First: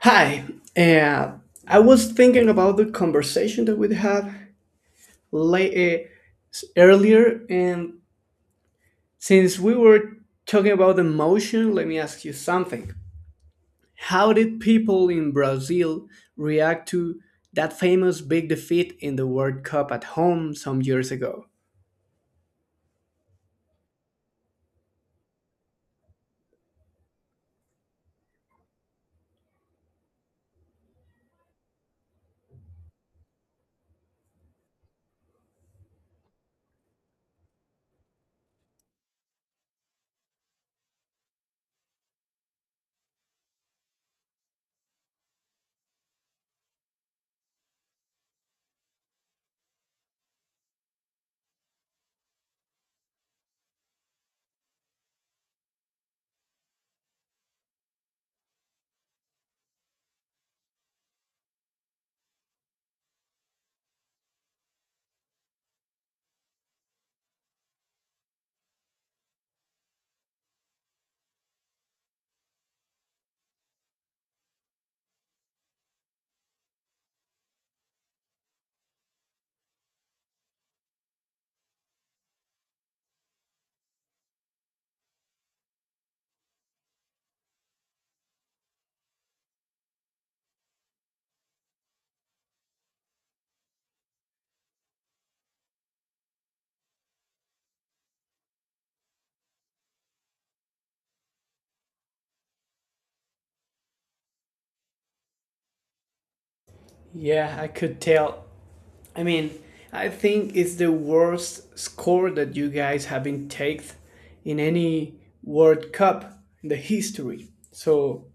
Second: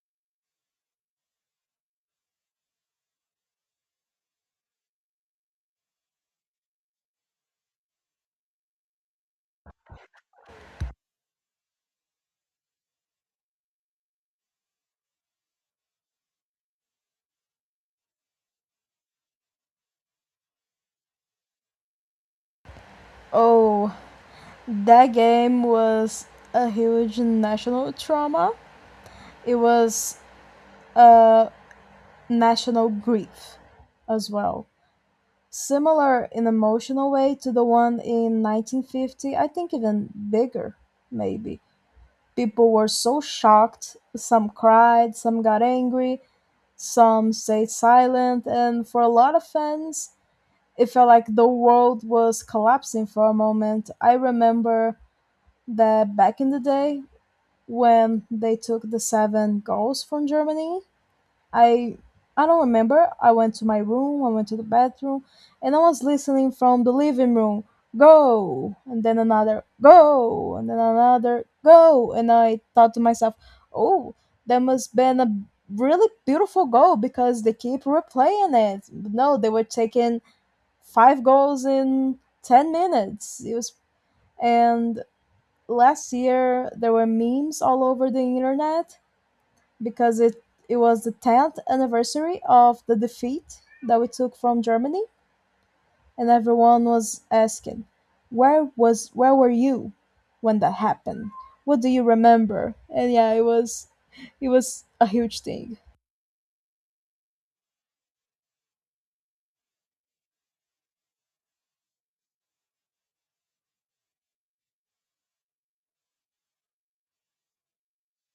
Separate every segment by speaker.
Speaker 1: Hi, uh, I was thinking about the conversation that we had late, uh, earlier, and since we were talking about emotion, let me ask you something. How did people in Brazil react to that famous big defeat in the World Cup at home some years ago?
Speaker 2: Oh, that game was a huge national trauma. It was a national grief as well. Similar in emotional way to the one in 1950, I think even bigger, maybe. People were so shocked, some cried, some got angry, some stayed silent, and for a lot of fans, it felt like the world was collapsing for a moment. I remember that back in the day, when they took the 7 goals from Germany. I I don't remember. I went to my room, I went to the bathroom, and I was listening from the living room. Go, and then another go, and then another go, and I thought to myself, "Oh, that must been a really beautiful goal because they keep replaying it." No, they were taking 5 goals in 10 minutes. It was and last year there were memes all over the internet because it was the 10th anniversary of the defeat that we took from Germany, and everyone was asking, "Where were you when that happened? What do you remember?" And yeah, it was a huge thing.
Speaker 1: Yeah, I could tell. I mean, I think it's the worst score that you guys have been taken in any World Cup in the history. So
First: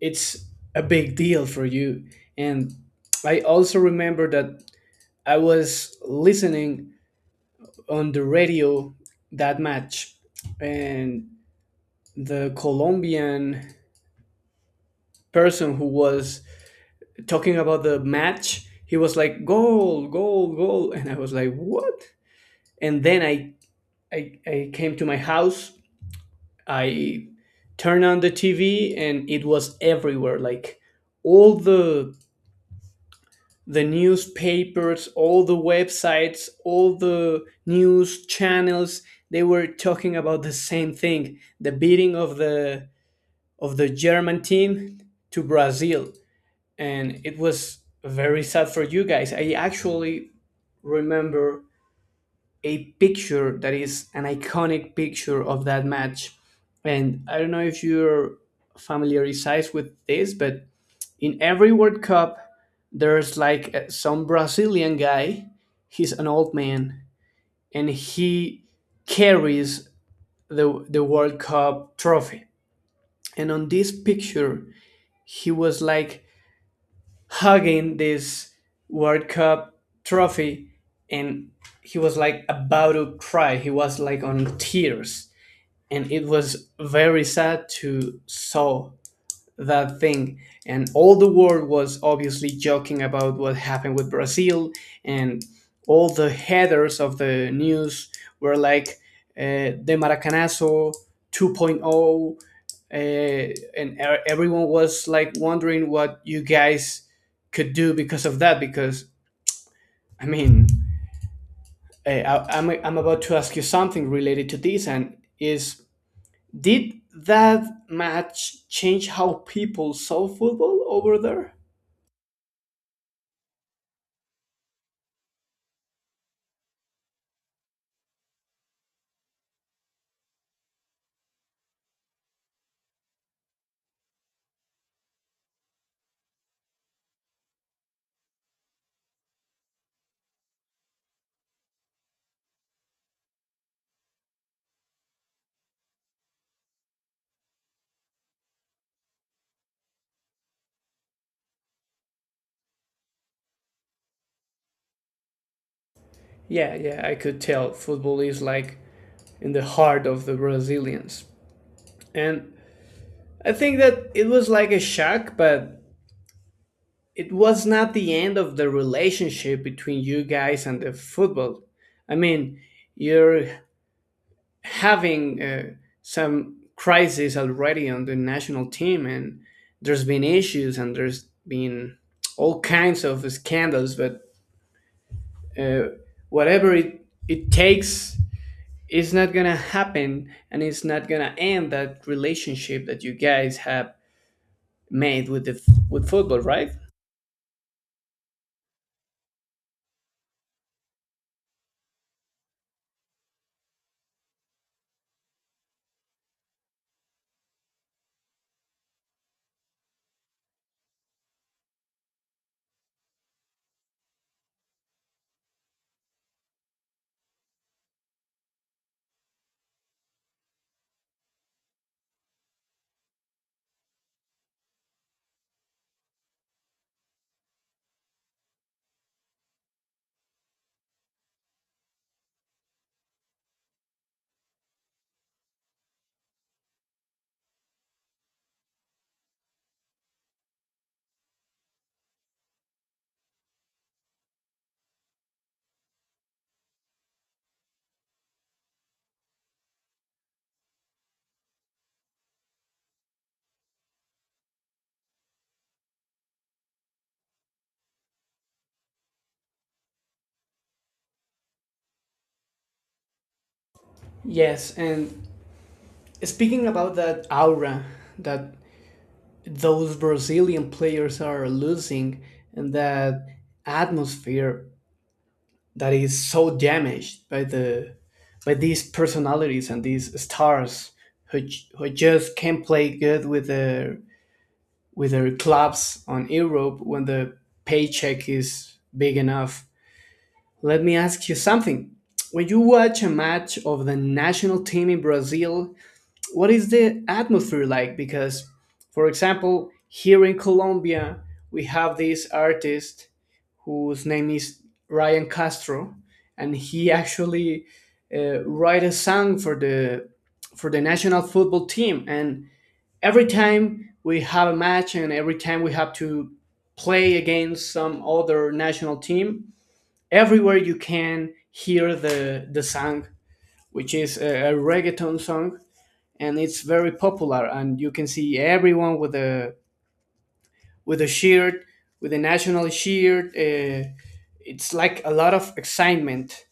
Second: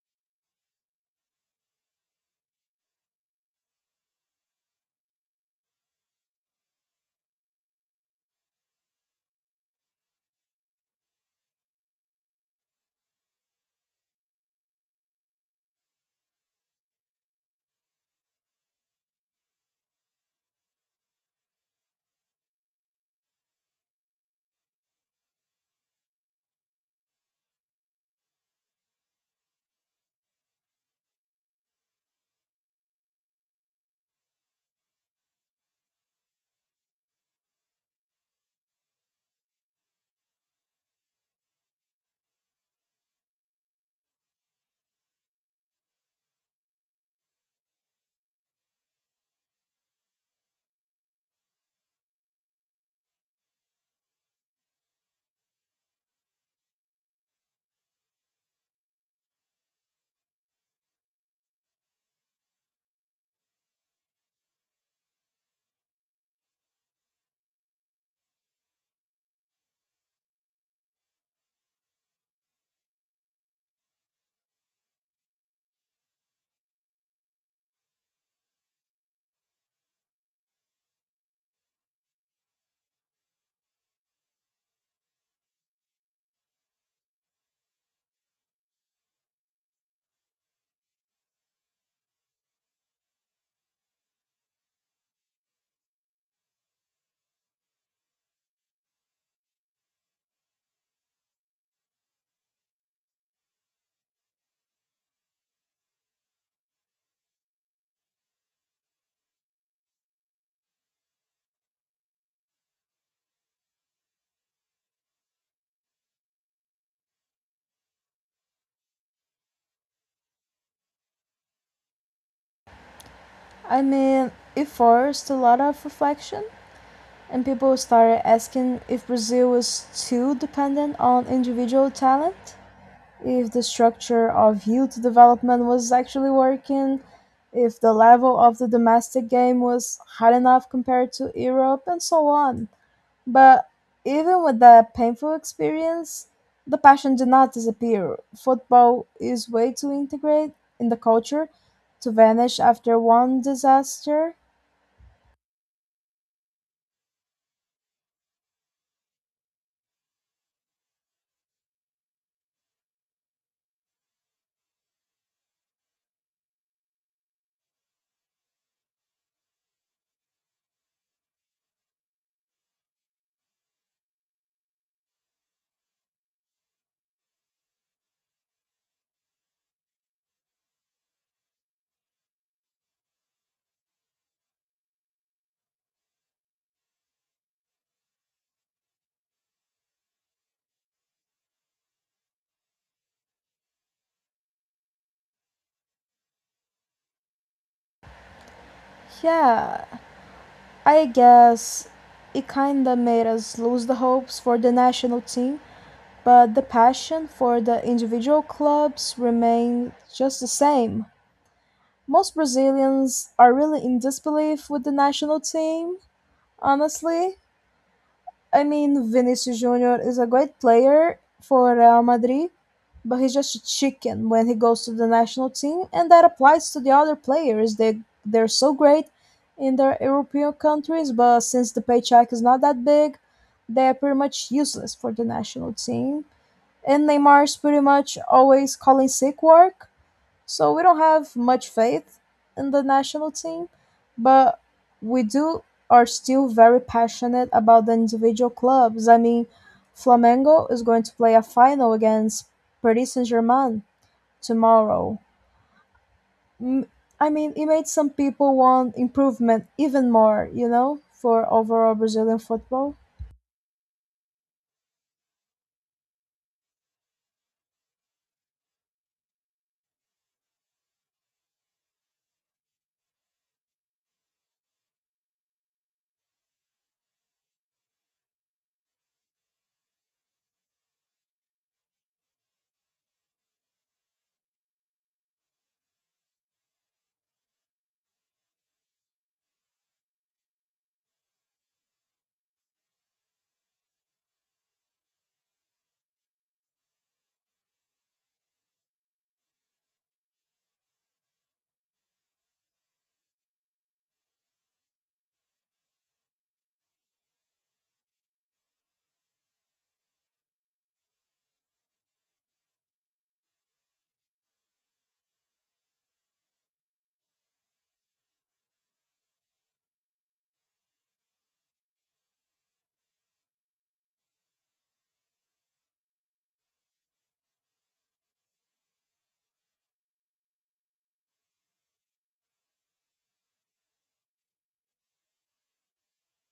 Speaker 1: it's a big deal for you. And I also remember that I was listening on the radio that match, and the Colombian person who was talking about the match, he was like, goal, goal, goal. And I was like, what? And then I came to my house. I turned on the TV, and it was everywhere. Like all the newspapers, all the websites, all the news channels. They were talking about the same thing: the beating of the German team to Brazil, and it was very sad for you guys. I actually remember a picture that is an iconic picture of that match. And I don't know if you're familiarized with this, but in every World Cup, there's like some Brazilian guy. He's an old man, and he carries the World Cup trophy. And on this picture, he was like hugging this World Cup trophy, and he was like about to cry. He was like on tears. And it was very sad to saw that thing, and all the world was obviously joking about what happened with Brazil. And all the headers of the news were like the maracanazo 2.0. Everyone was like wondering what you guys could do because of that. Because i mean uh, I, I'm, I'm about to ask you something related to this, and is: did that match change how people saw football over there?
Speaker 2: I mean, it forced a lot of reflection, and people started asking if Brazil was too dependent on individual talent, if the structure of youth development was actually working, if the level of the domestic game was high enough compared to Europe, and so on. But even with that painful experience, the passion did not disappear. Football is way too integrate in the culture to vanish after one disaster.
Speaker 1: Yeah, yeah, I could tell football is like in the heart of the Brazilians. And I think that it was like a shock, but it was not the end of the relationship between you guys and the football. I mean, you're having some crisis already on the national team, and there's been issues and there's been all kinds of scandals, but uh, whatever it takes is not gonna happen, and it's not gonna end that relationship that you guys have made with the with football, right?
Speaker 2: Yeah, I guess it kinda made us lose the hopes for the national team, but the passion for the individual clubs remained just the same. Most Brazilians are really in disbelief with the national team, honestly. I mean, Vinicius Jr. is a great player for Real Madrid, but he's just a chicken when he goes to the national team, and that applies to the other players. They're so great in their European countries, but since the paycheck is not that big, they're pretty much useless for the national team, and Neymar's pretty much always calling sick work. So we don't have much faith in the national team, but we do are still very passionate about the individual clubs. I mean, Flamengo is going to play a final against Paris Saint-Germain tomorrow. M- I mean, it made some people want improvement even more, you know, for overall Brazilian football.
Speaker 1: Yes, and speaking about that aura that those Brazilian players are losing, and that atmosphere that is so damaged by the by these personalities and these stars who, who just can't play good with their clubs on Europe when the paycheck is big enough. Let me ask you something. When you watch a match of the national team in Brazil, what is the atmosphere like? Because, for example, here in Colombia, we have this artist whose name is Ryan Castro, and he actually write a song for the national football team, and every time we have a match and every time we have to play against some other national team, everywhere you can hear the song, which is a reggaeton song, and it's very popular. And you can see everyone with a shirt, with a national shirt. It's like a lot of excitement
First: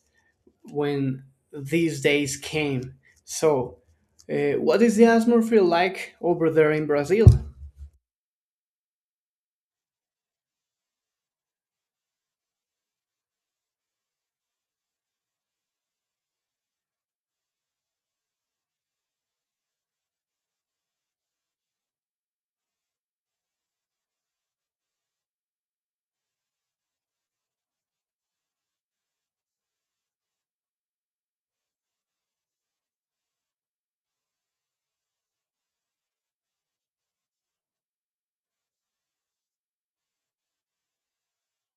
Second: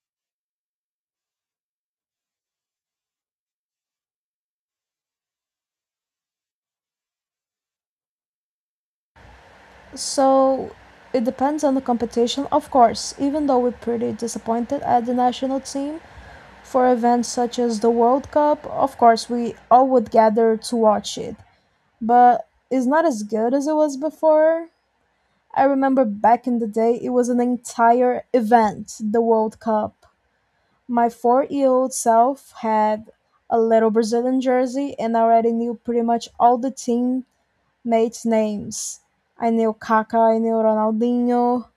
Speaker 1: when these days came. So, what is the atmosphere like over there in Brazil?
Speaker 2: So it depends on the competition, of course, even though we're pretty disappointed at the national team for events such as the World Cup, of course, we all would gather to watch it. But it's not as good as it was before. I remember back in the day, it was an entire event, the World Cup. My 4-year old self had a little Brazilian jersey and I already knew pretty much all the teammates' names. I knew Kaká, I knew Ronaldinho,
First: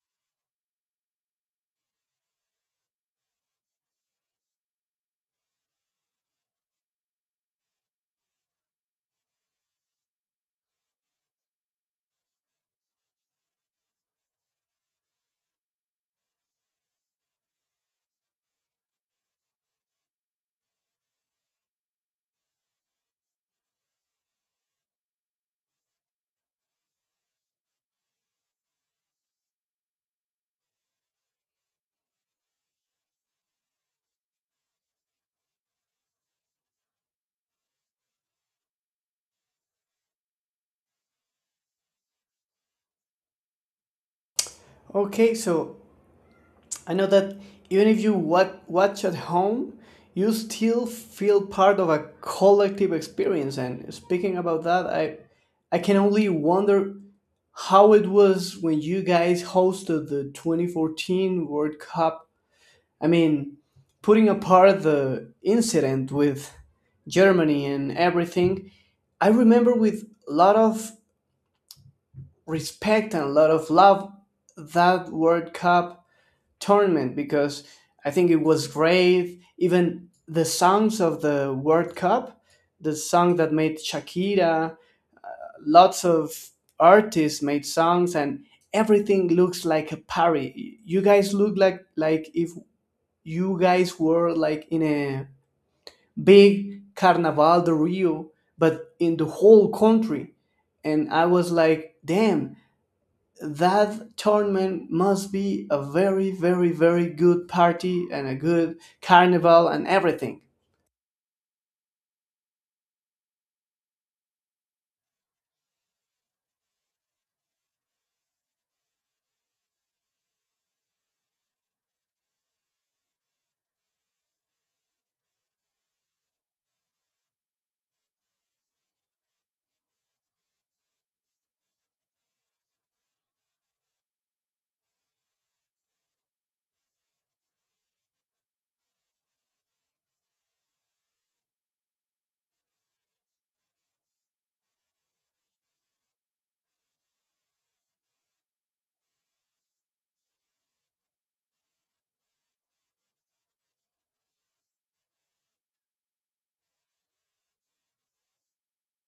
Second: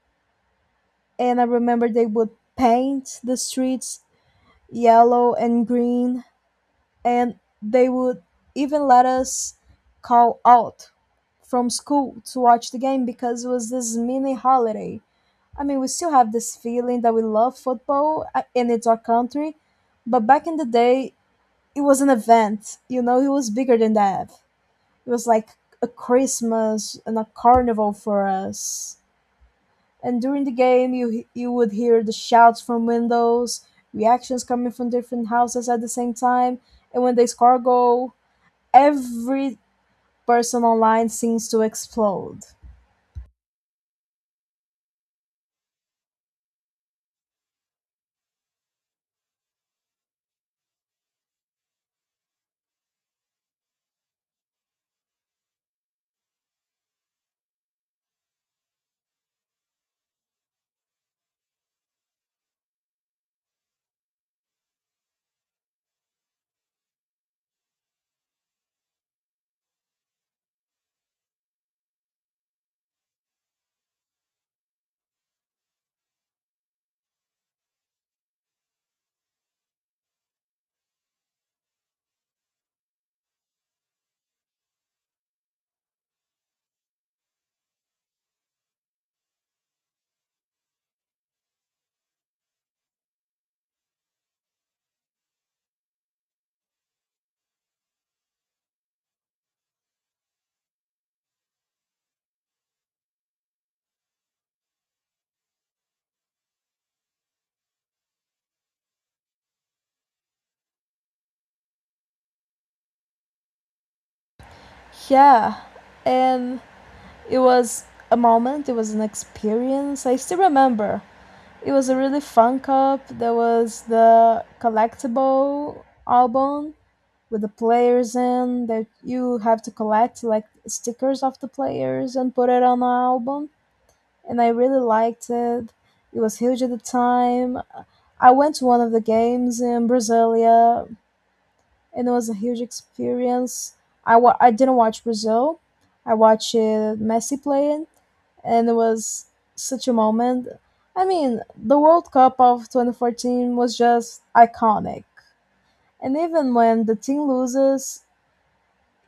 Speaker 2: and I remember they would paint the streets yellow and green, and they would even let us call out from school to watch the game because it was this mini holiday. I mean, we still have this feeling that we love football and it's our country, but back in the day, it was an event. You know, it was bigger than that. It was like a Christmas and a carnival for us. And during the game, you would hear the shouts from windows, reactions coming from different houses at the same time, and when they score a goal, every person online seems to explode.
Speaker 1: Okay, so I know that even if you watch at home, you still feel part of a collective experience. And speaking about that, I can only wonder how it was when you guys hosted the 2014 World Cup. I mean, putting apart the incident with Germany and everything, I remember with a lot of respect and a lot of love that World Cup tournament because I think it was great. Even the songs of the World Cup, the song that made Shakira, lots of artists made songs, and everything looks like a party. You guys look like if you guys were like in a big Carnaval de Rio, but in the whole country. And I was like, damn, that tournament must be a very, very, very good party and a good carnival and everything.
Speaker 2: Yeah, and it was a moment. It was an experience. I still remember. It was a really fun cup. There was the collectible album with the players in that you have to collect like stickers of the players and put it on an album, and I really liked it. It was huge at the time. I went to one of the games in Brasilia and it was a huge experience. I didn't watch Brazil. I watched Messi playing and it was such a moment. I mean, the World Cup of 2014 was just iconic. And even when the team loses,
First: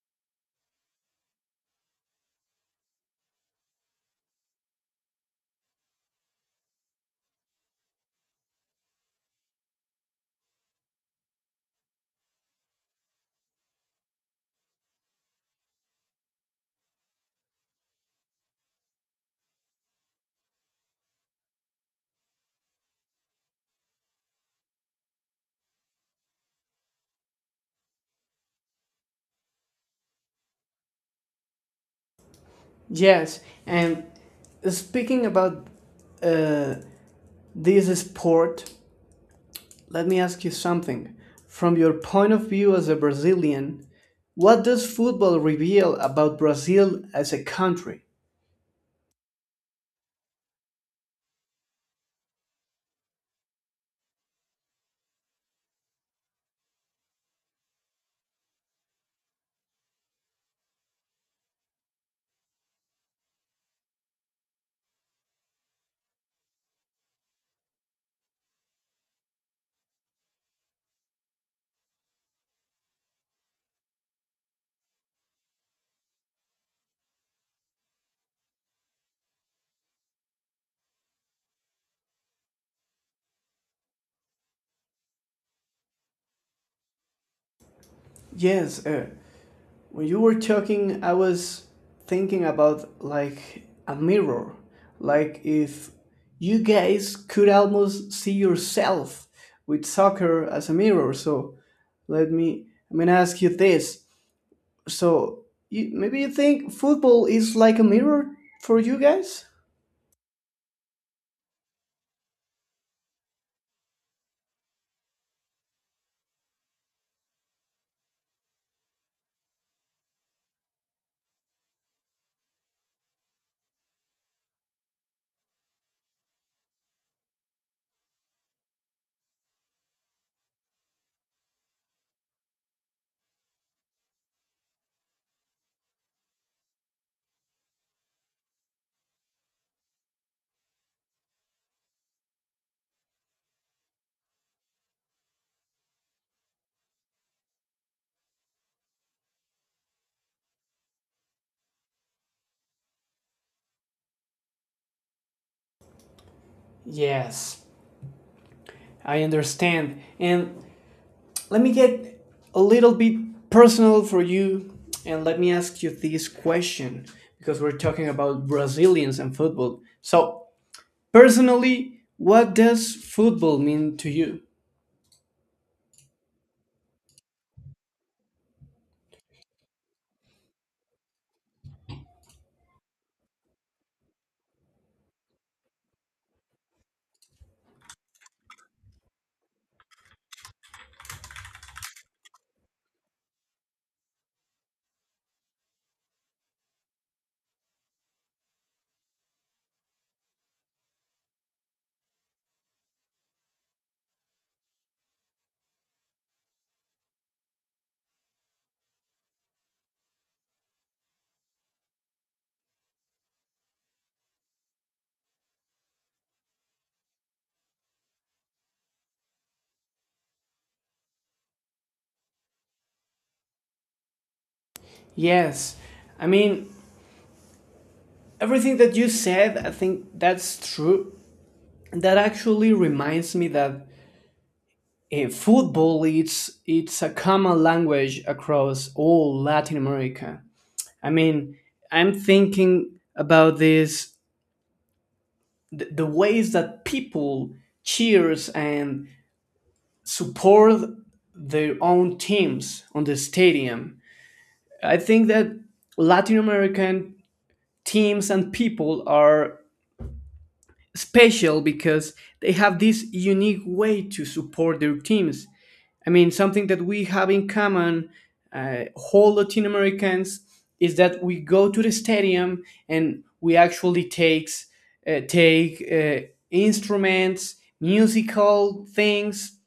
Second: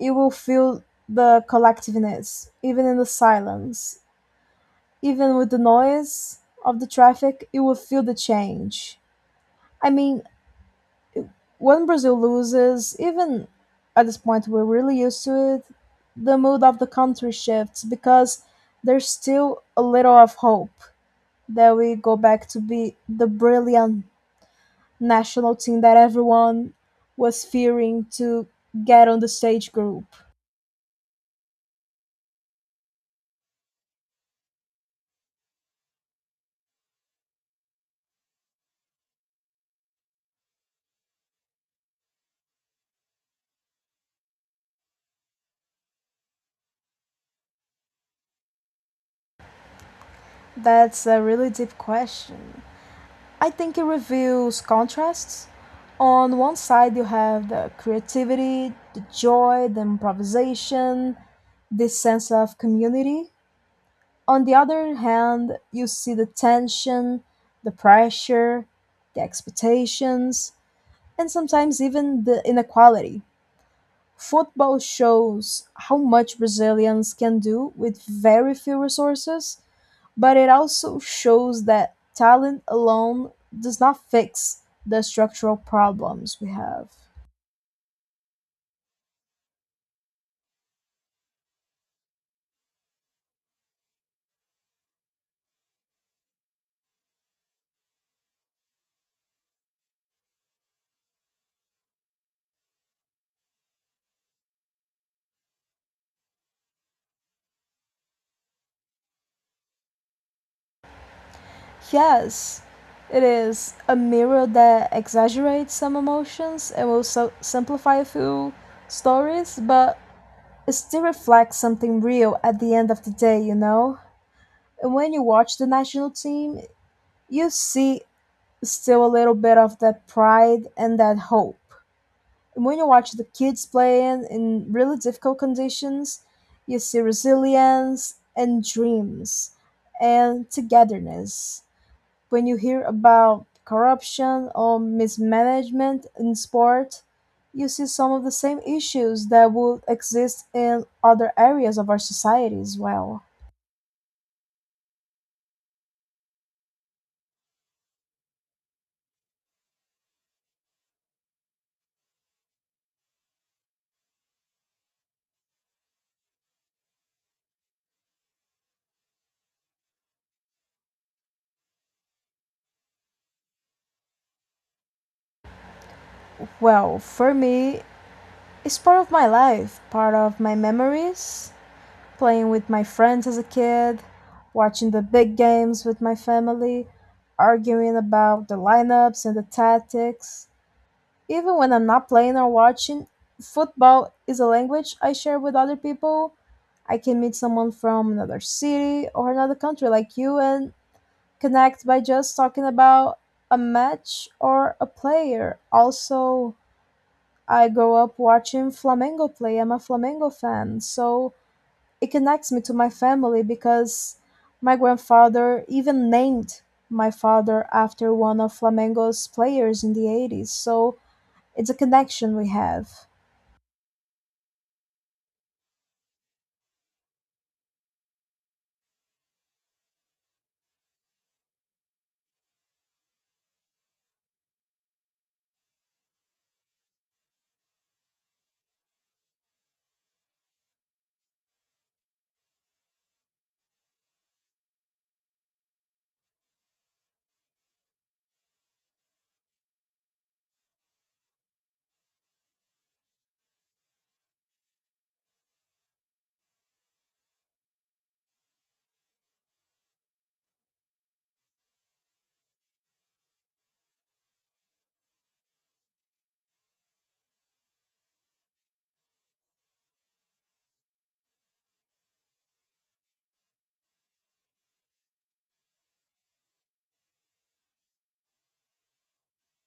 Speaker 2: you will feel the collectiveness, even in the silence. Even with the noise of the traffic, you will feel the change. I mean, when Brazil loses, even at this point we're really used to it, the mood of the country shifts because there's still a little of hope that we go back to be the brilliant national team that everyone was fearing to get on the stage group.
Speaker 1: Yes, and speaking about uh, this sport, let me ask you something. From your point of view as a Brazilian, what does football reveal about Brazil as a country?
Speaker 2: That's a really deep question. I think it reveals contrasts. On one side, you have the creativity, the joy, the improvisation, this sense of community. On the other hand, you see the tension, the pressure, the expectations, and sometimes even the inequality. Football shows how much Brazilians can do with very few resources, but it also shows that talent alone does not fix the structural problems we have.
Speaker 1: Yes, when you were talking, I was thinking about like a mirror, like if you guys could almost see yourself with soccer as a mirror. So let me, I'm gonna ask you this. So you, maybe you think football is like a mirror for you guys?
Speaker 2: Yes, it is a mirror that exaggerates some emotions and will simplify a few stories, but it still reflects something real at the end of the day, you know? And when you watch the national team, you see still a little bit of that pride and that hope. When you watch the kids playing in really difficult conditions, you see resilience and dreams and togetherness. When you hear about corruption or mismanagement in sport, you see some of the same issues that would exist in other areas of our society as well.
Speaker 1: Yes, I understand. And let me get a little bit personal for you and let me ask you this question because we're talking about Brazilians and football. So, personally, what does football mean to you?
Speaker 2: Well, for me, it's part of my life, part of my memories, playing with my friends as a kid, watching the big games with my family, arguing about the lineups and the tactics. Even when I'm not playing or watching, football is a language I share with other people. I can meet someone from another city or another country like you and connect by just talking about a match or a player. Also, I grew up watching Flamengo play. I'm a Flamengo fan, so it connects me to my family because my grandfather even named my father after one of Flamengo's players in the 80s. So it's a connection we have.
Speaker 1: Yes, I mean, everything that you said, I think that's true. That actually reminds me that football it's a common language across all Latin America. I mean, I'm thinking about this the ways that people cheers and support their own teams on the stadium. I think that Latin American teams and people are special because they have this unique way to support their teams. I mean, something that we have in common, whole Latin Americans, is that we go to the stadium and we actually takes take instruments, musical things,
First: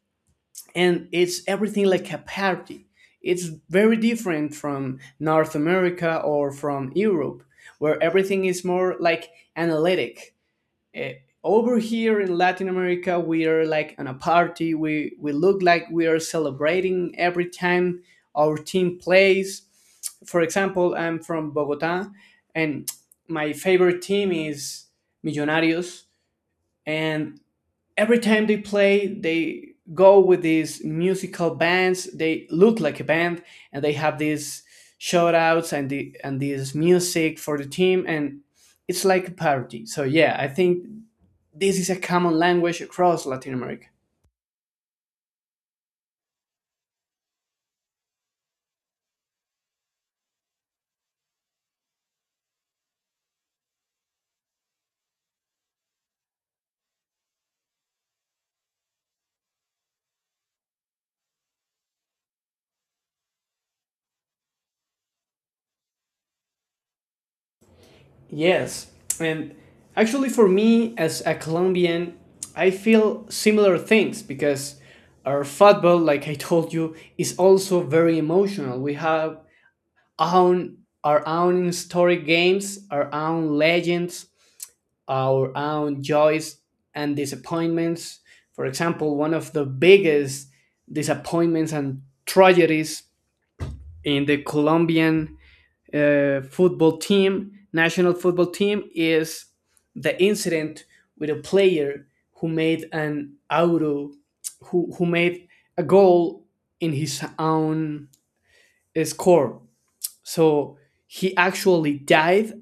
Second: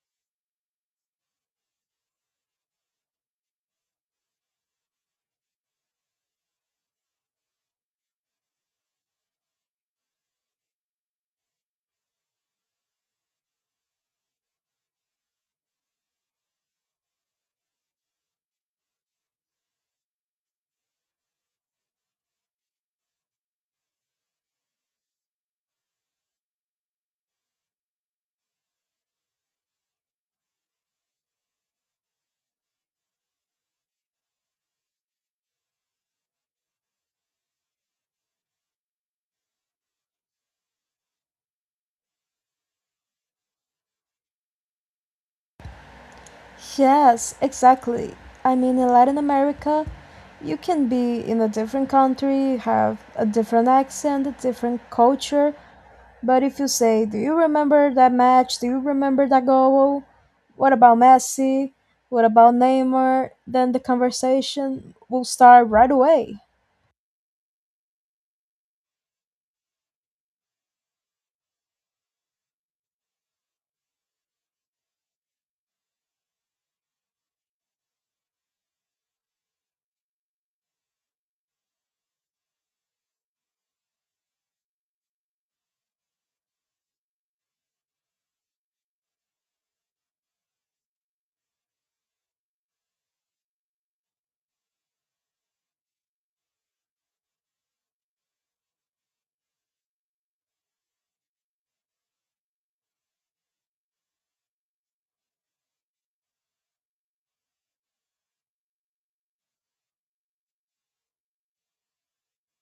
Speaker 1: and it's everything like a party. It's very different from North America or from Europe, where everything is more like analytic. eh, Over here in Latin America, we are like on a party. We look like we are celebrating every time our team plays. For example, I'm from Bogota, and my favorite team is Millonarios. And every time they play, they go with these musical bands. They look like a band, and they have these shout outs and the and this music for the team, and it's like a party. So yeah, I think this is a common language across Latin America.
Speaker 2: Yes, exactly. I mean, in Latin America, you can be in a different country, have a different accent, a different culture. But if you say, "Do you remember that match? Do you remember that goal? What about Messi? What about Neymar?" Then the conversation will start right away.
Speaker 1: Yes, and actually, for me as a Colombian, I feel similar things because our football, like I told you, is also very emotional. We have own our own historic games, our own legends, our own joys and disappointments. For example, one of the biggest disappointments and tragedies in the Colombian football team, national football team, is the incident with a player who made an auto, who made a goal in his own score. So he actually died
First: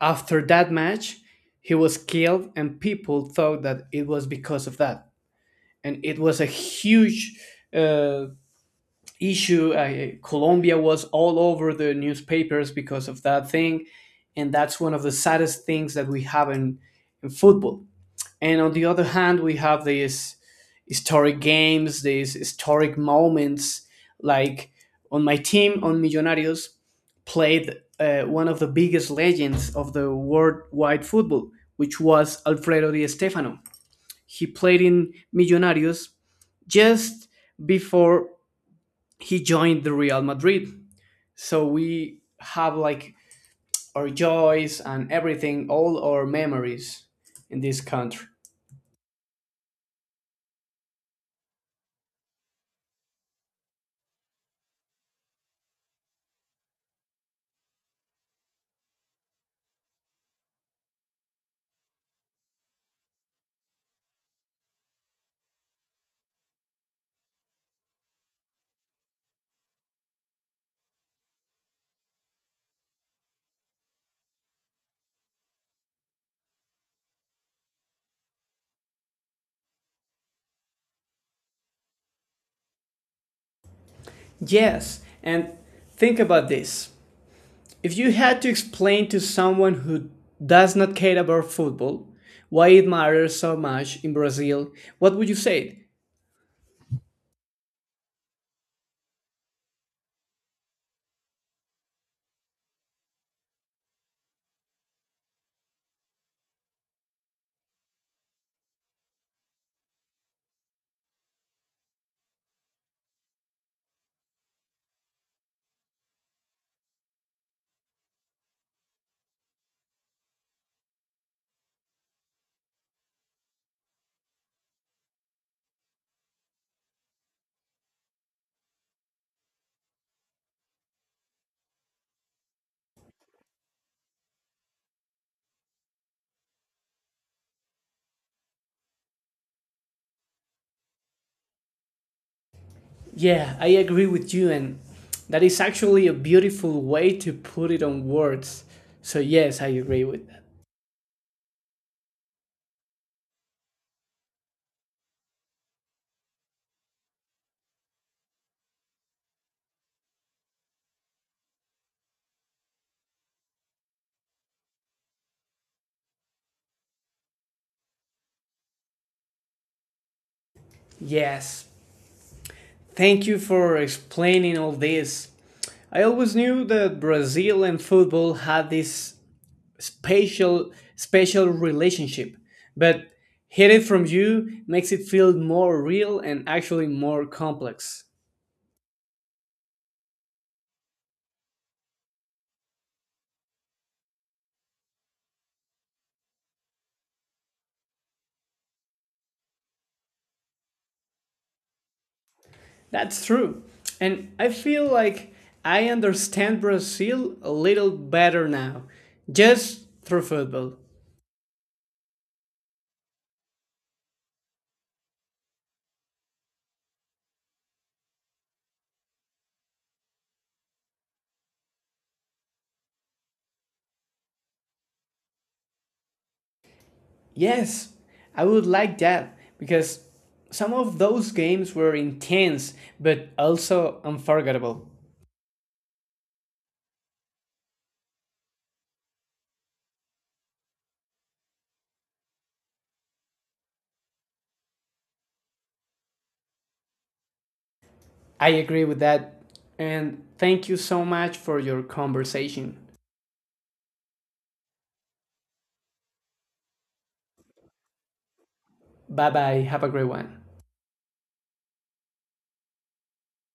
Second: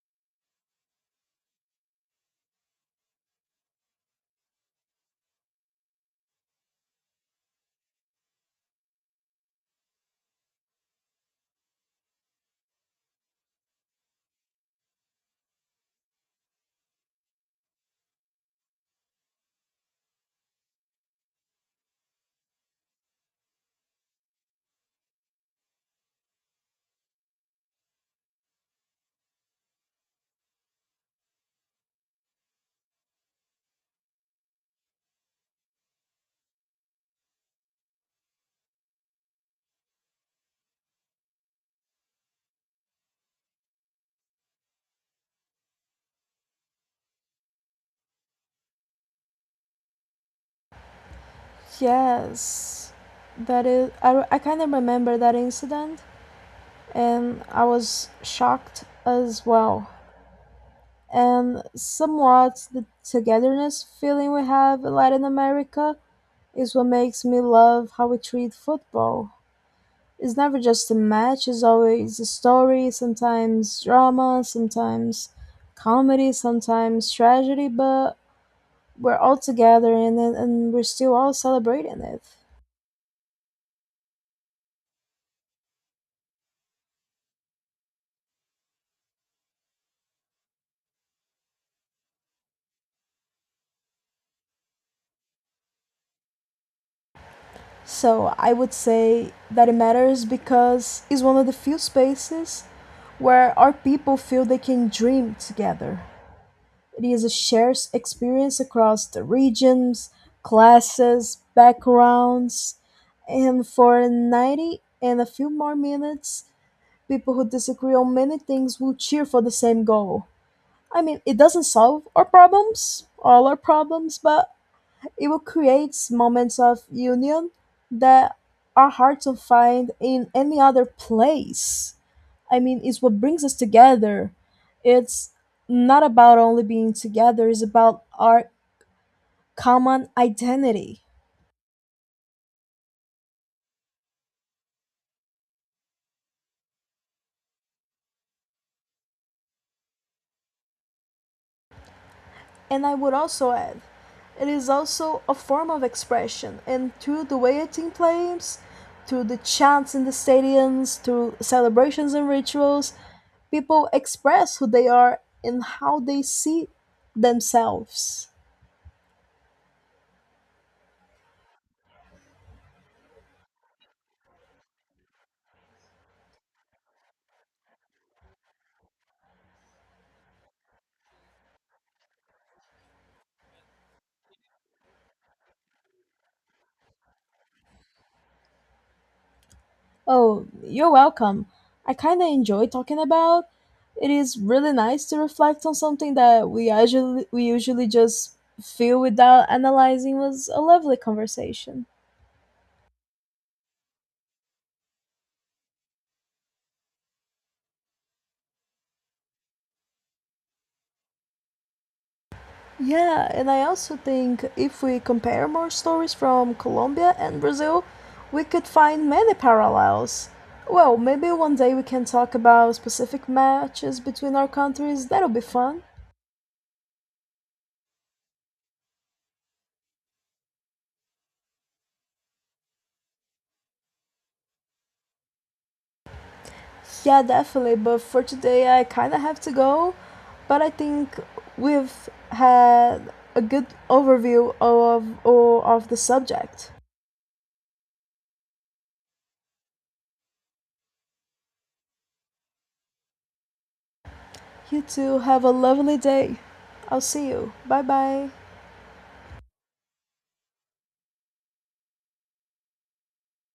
Speaker 1: after that match. He was killed, and people thought that it was because of that. And it was a huge uh, issue. Colombia was all over the newspapers because of that thing, and that's one of the saddest things that we have in football. And on the other hand, we have these historic games, these historic moments. Like on my team, on Millonarios, played one of the biggest legends of the worldwide football, which was Alfredo Di Stefano. He played in Millonarios just before he joined the Real Madrid. So we have like our joys and everything, all our memories in this country.
Speaker 2: Yes, that is. I kind of remember that incident, and I was shocked as well. And somewhat the togetherness feeling we have in Latin America is what makes me love how we treat football. It's never just a match, it's always a story, sometimes drama, sometimes comedy, sometimes tragedy, but we're all together in it and we're still all celebrating it.
Speaker 1: Yes, and think about this. If you had to explain to someone who does not care about football why it matters so much in Brazil, what would you say?
Speaker 2: So I would say that it matters because it's one of the few spaces where our people feel they can dream together. It is a shared experience across the regions, classes, backgrounds, and for 90 and a few more minutes, people who disagree on many things will cheer for the same goal. I mean, it doesn't solve our problems, all our problems, but it will create moments of union that are hard to find in any other place. I mean, it's what brings us together. It's not about only being together, it's about our common identity.
Speaker 1: Yeah, I agree with you, and that is actually a beautiful way to put it on words. So, yes, I agree with that.
Speaker 2: And I would also add, it is also a form of expression, and through the way a team plays, through the chants in the stadiums, through celebrations and rituals, people express who they are and how they see themselves.
Speaker 1: Yes, thank you for explaining all this. I always knew that Brazil and football had this special special relationship, but hearing it from you makes it feel more real and actually more complex.
Speaker 2: Oh, you're welcome. I kind of enjoy talking about. It is really nice to reflect on something that we usually just feel without analyzing. Was a lovely conversation.
Speaker 1: That's true. And I feel like I understand Brazil a little better now, just through football.
Speaker 2: Yeah, and I also think if we compare more stories from Colombia and Brazil, we could find many parallels. Well, maybe one day we can talk about specific matches between our countries. That'll be fun.
Speaker 1: Yes, I would like that because some of those games were intense but also unforgettable.
Speaker 2: Yeah, definitely. But for today, I kind of have to go. But I think we've had a good overview of the subject.
Speaker 1: I agree with that. And thank you so much for your conversation.
Speaker 2: You two have a lovely day. I'll see you. Bye bye.
Speaker 1: Bye bye. Have a great one.